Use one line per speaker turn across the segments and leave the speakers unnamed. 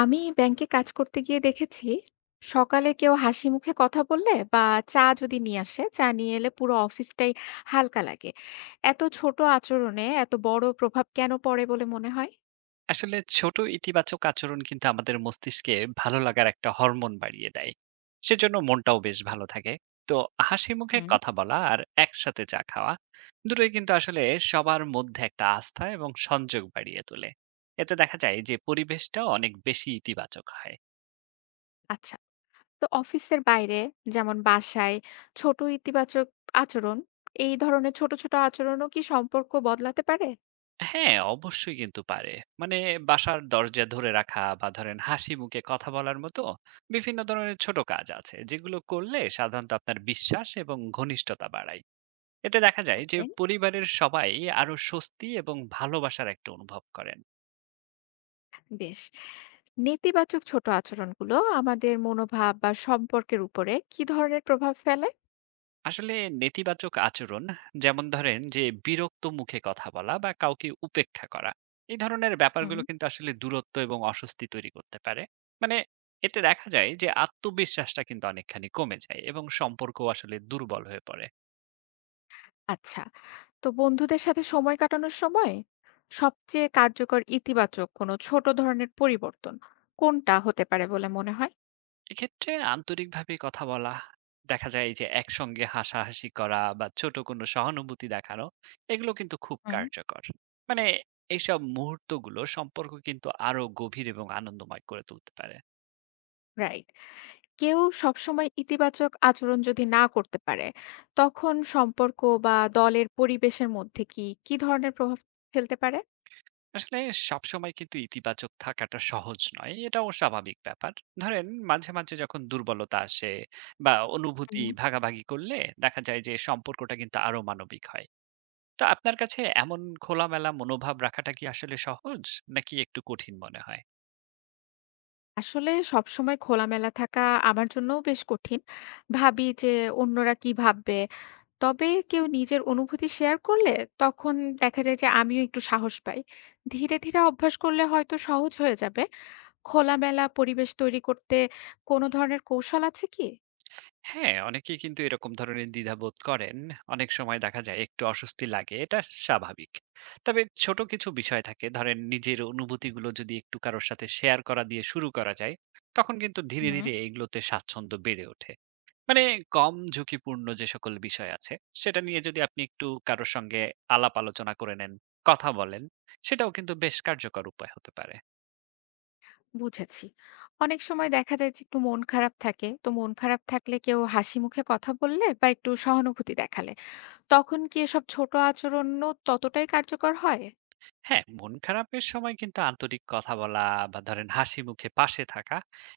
আমি ব্যাংকে কাজ করতে গিয়ে দেখেছি, সকালে কেউ হাসি মুখে কথা বললে বা চা যদি নিয়ে আসে, চা নিয়ে এলে পুরো অফিসটাই হালকা লাগে। এত ছোট আচরণে এত বড় প্রভাব কেন পড়ে বলে মনে হয়?
আসলে ছোট ইতিবাচক আচরণ কিন্তু আমাদের মস্তিষ্কে ভালো লাগার একটা হরমোন বাড়িয়ে দেয়। সেজন্য মনটাও বেশ ভালো থাকে। তো হাসি মুখে
হুম।
কথা বলা আর একসাথে চা খাওয়া দুটোই কিন্তু আসলে সবার মধ্যে একটা আস্থা এবং সংযোগ বাড়িয়ে তোলে। এতে দেখা যায় যে পরিবেশটা অনেক বেশি ইতিবাচক হয়।
আচ্ছা। তো অফিসের বাইরে, যেমন বাসায়, ছোট ইতিবাচক আচরণ, এই ধরনের ছোট ছোট আচরণও কি সম্পর্ক বদলাতে পারে?
হ্যাঁ, অবশ্যই কিন্তু পারে। মানে বাসার দরজা ধরে রাখা বা ধরেন হাসি মুখে কথা বলার মতো বিভিন্ন ধরনের ছোট কাজ আছে যেগুলো করলে সাধারণত আপনার বিশ্বাস এবং ঘনিষ্ঠতা বাড়ায়। এতে দেখা যায় যে
ওকে।
পরিবারের সবাই আরো স্বস্তি এবং ভালোবাসার একটা অনুভব করেন।
বেশ। নেতিবাচক ছোট আচরণগুলো আমাদের মনোভাব বা সম্পর্কের উপরে কি ধরনের প্রভাব ফেলে?
আসলে নেতিবাচক আচরণ যেমন ধরেন যে বিরক্ত মুখে কথা বলা বা কাউকে উপেক্ষা করা, এই ধরনের
হুম।
ব্যাপারগুলো কিন্তু আসলে দূরত্ব এবং অস্বস্তি তৈরি করতে পারে। মানে এতে দেখা যায় যে আত্মবিশ্বাসটা কিন্তু অনেকখানি কমে যায় এবং সম্পর্ক আসলে দুর্বল হয়ে পড়ে।
আচ্ছা। তো বন্ধুদের সাথে সময় কাটানোর সময় সবচেয়ে কার্যকর ইতিবাচক কোনো ছোট ধরনের পরিবর্তন কোনটা হতে পারে বলে মনে হয়?
এক্ষেত্রে আন্তরিকভাবে কথা বলা, দেখা যায় যে একসঙ্গে হাসাহাসি করা বা ছোট কোনো সহানুভূতি দেখানো, এগুলো কিন্তু খুব
হুম।
কার্যকর। মানে এইসব মুহূর্তগুলো সম্পর্ক কিন্তু আরো গভীর এবং আনন্দময় করে তুলতে পারে।
রাইট। কেউ সবসময় ইতিবাচক আচরণ যদি না করতে পারে, তখন সম্পর্ক বা দলের পরিবেশের মধ্যে কি কি ধরনের প্রভাব ফেলতে পারে?
আসলে সবসময় কিন্তু ইতিবাচক থাকাটা সহজ নয়, এটাও স্বাভাবিক ব্যাপার। ধরেন মাঝে মাঝে যখন দুর্বলতা আসে বা অনুভূতি
হুম।
ভাগাভাগি করলে দেখা যায় যে সম্পর্কটা কিন্তু আরো মানবিক হয়। তো আপনার কাছে এমন খোলামেলা মনোভাব রাখাটা কি আসলে সহজ, নাকি একটু কঠিন মনে হয়?
আসলে সবসময় খোলামেলা থাকা আমার জন্যও বেশ কঠিন। ভাবি যে অন্যরা কি ভাববে। তবে কেউ নিজের অনুভূতি শেয়ার করলে তখন দেখা যায় যে আমিও একটু সাহস পাই। ধীরে ধীরে অভ্যাস করলে হয়তো সহজ হয়ে যাবে। খোলামেলা পরিবেশ তৈরি করতে কোনো ধরনের কৌশল আছে কি?
হ্যাঁ, অনেকেই কিন্তু এরকম ধরনের দ্বিধাবোধ করেন। অনেক সময় দেখা যায় একটু অস্বস্তি লাগে। এটা স্বাভাবিক। তবে ছোট কিছু বিষয় থাকে। ধরেন নিজের অনুভূতিগুলো যদি একটু কারোর সাথে শেয়ার করা দিয়ে শুরু করা যায়, তখন কিন্তু ধীরে,
হুম।
ধীরে এগুলোতে স্বাচ্ছন্দ্য বেড়ে ওঠে। মানে কম ঝুঁকিপূর্ণ যে সকল বিষয় আছে, সেটা নিয়ে যদি আপনি একটু কারো সঙ্গে আলাপ আলোচনা করে নেন, কথা বলেন, সেটাও কিন্তু বেশ কার্যকর উপায় হতে পারে।
বুঝেছি। অনেক সময় দেখা যায় যে একটু মন খারাপ থাকে, তো মন খারাপ থাকলে কেউ হাসি মুখে কথা বললে বা একটু সহানুভূতি দেখালে তখন কি এসব ছোট আচরণও ততটাই কার্যকর হয়?
হ্যাঁ, মন খারাপের সময় কিন্তু আন্তরিক কথা বলা বা ধরেন হাসি মুখে পাশে থাকা,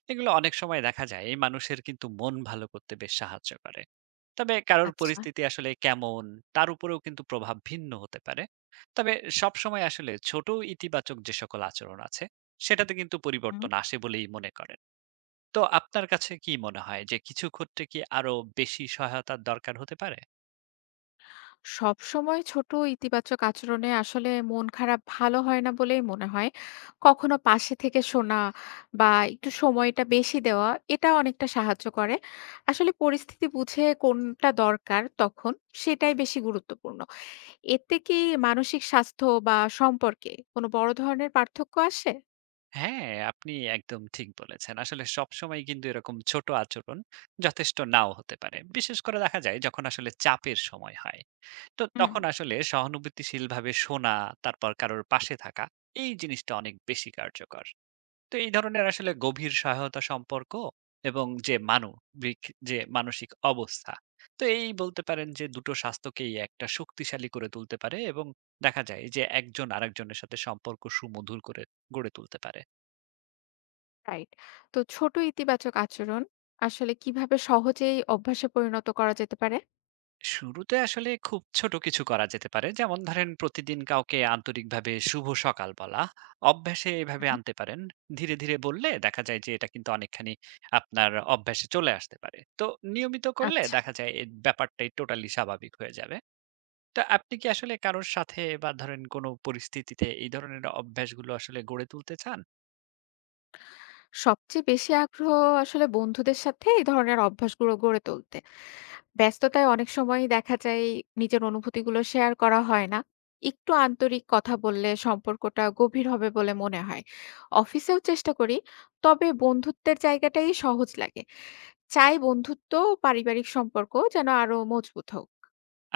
এগুলো অনেক সময় দেখা যায় এই মানুষের কিন্তু মন ভালো করতে বেশ সাহায্য করে। তবে কারোর
আচ্ছা।
পরিস্থিতি আসলে কেমন, তার উপরেও কিন্তু প্রভাব ভিন্ন হতে পারে। তবে সবসময় আসলে ছোট ইতিবাচক যে সকল আচরণ আছে, সেটাতে কিন্তু
হুম।
পরিবর্তন আসে বলেই মনে করেন। তো আপনার কাছে কি মনে হয় যে কিছু ক্ষেত্রে কি আরো বেশি সহায়তার দরকার হতে পারে?
সবসময় ছোট ইতিবাচক আচরণে আসলে মন খারাপ ভালো হয় না বলেই মনে হয়। কখনো পাশে থেকে শোনা বা একটু সময়টা বেশি দেওয়া এটা অনেকটা সাহায্য করে। আসলে পরিস্থিতি বুঝে কোনটা দরকার, তখন সেটাই বেশি গুরুত্বপূর্ণ। এতে কি মানসিক স্বাস্থ্য বা সম্পর্কে কোনো বড় ধরনের পার্থক্য আসে?
হ্যাঁ, আপনি একদম ঠিক বলেছেন। আসলে সবসময় কিন্তু এরকম ছোট আচরণ যথেষ্ট নাও হতে পারে। বিশেষ করে দেখা যায় যখন আসলে চাপের সময় হয়। তো
হুম।
তখন আসলে সহানুভূতিশীলভাবে শোনা, তারপর কারোর পাশে থাকা, এই জিনিসটা অনেক বেশি কার্যকর। তো এই ধরনের আসলে গভীর সহায়তা সম্পর্ক এবং যে মানসিক অবস্থা। তো এই বলতে পারেন যে দুটো স্বাস্থ্যকেই একটা শক্তিশালী করে তুলতে পারে এবং দেখা যায় যে একজন আরেকজনের সাথে সম্পর্ক সুমধুর করে গড়ে তুলতে পারে।
রাইট। তো ছোট ইতিবাচক আচরণ আসলে কিভাবে সহজেই অভ্যাসে পরিণত করা যেতে পারে?
শুরুতে আসলে খুব ছোট কিছু করা যেতে পারে, যেমন ধরেন প্রতিদিন কাউকে আন্তরিকভাবে শুভ সকাল বলা, অভ্যাসে এভাবে
হুম।
আনতে পারেন। ধীরে ধীরে বললে দেখা যায় যে এটা কিন্তু অনেকখানি আপনার অভ্যাসে চলে আসতে পারে। তো নিয়মিত করলে
আচ্ছা।
দেখা যায় এই ব্যাপারটাই টোটালি স্বাভাবিক হয়ে যাবে। তো আপনি কি আসলে কারোর সাথে বা ধরেন কোনো পরিস্থিতিতে এই ধরনের অভ্যাসগুলো আসলে গড়ে তুলতে চান?
সবচেয়ে বেশি আগ্রহ আসলে বন্ধুদের সাথে এই ধরনের অভ্যাসগুলো গড়ে তুলতে। ব্যস্ততায় অনেক সময়ই দেখা যায় নিজের অনুভূতিগুলো শেয়ার করা হয় না। একটু আন্তরিক কথা বললে সম্পর্কটা গভীর হবে বলে মনে হয়। অফিসেও চেষ্টা করি, তবে বন্ধুত্বের জায়গাটাই সহজ লাগে। চাই বন্ধুত্ব ও পারিবারিক সম্পর্ক যেন আরো মজবুত হোক।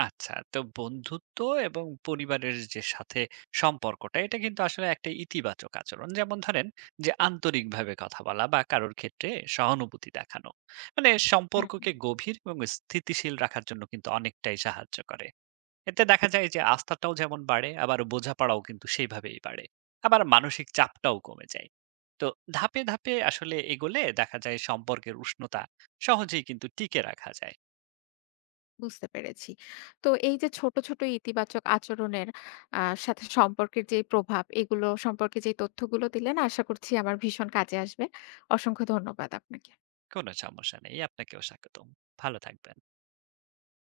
আচ্ছা, তো বন্ধুত্ব এবং পরিবারের যে সাথে সম্পর্কটা, এটা কিন্তু আসলে একটা ইতিবাচক আচরণ। যেমন ধরেন যে আন্তরিকভাবে কথা বলা বা কারোর ক্ষেত্রে সহানুভূতি দেখানো। মানে
হুম।
সম্পর্ককে গভীর এবং স্থিতিশীল রাখার জন্য কিন্তু অনেকটাই সাহায্য করে। এতে দেখা যায় যে আস্থাটাও যেমন বাড়ে, আবার বোঝাপড়াও কিন্তু সেইভাবেই বাড়ে। আবার মানসিক চাপটাও কমে যায়। তো ধাপে ধাপে আসলে এগোলে দেখা যায় সম্পর্কের উষ্ণতা সহজেই কিন্তু টিকে রাখা যায়।
বুঝতে পেরেছি। তো এই যে ছোট, ছোট ইতিবাচক আচরণের আ সাথে সম্পর্কের যে প্রভাব, এগুলো সম্পর্কে যে তথ্যগুলো দিলেন আশা করছি আমার ভীষণ কাজে আসবে। অসংখ্য ধন্যবাদ আপনাকে।
কোনো সমস্যা নেই। আপনাকেও স্বাগতম। ভালো থাকবেন।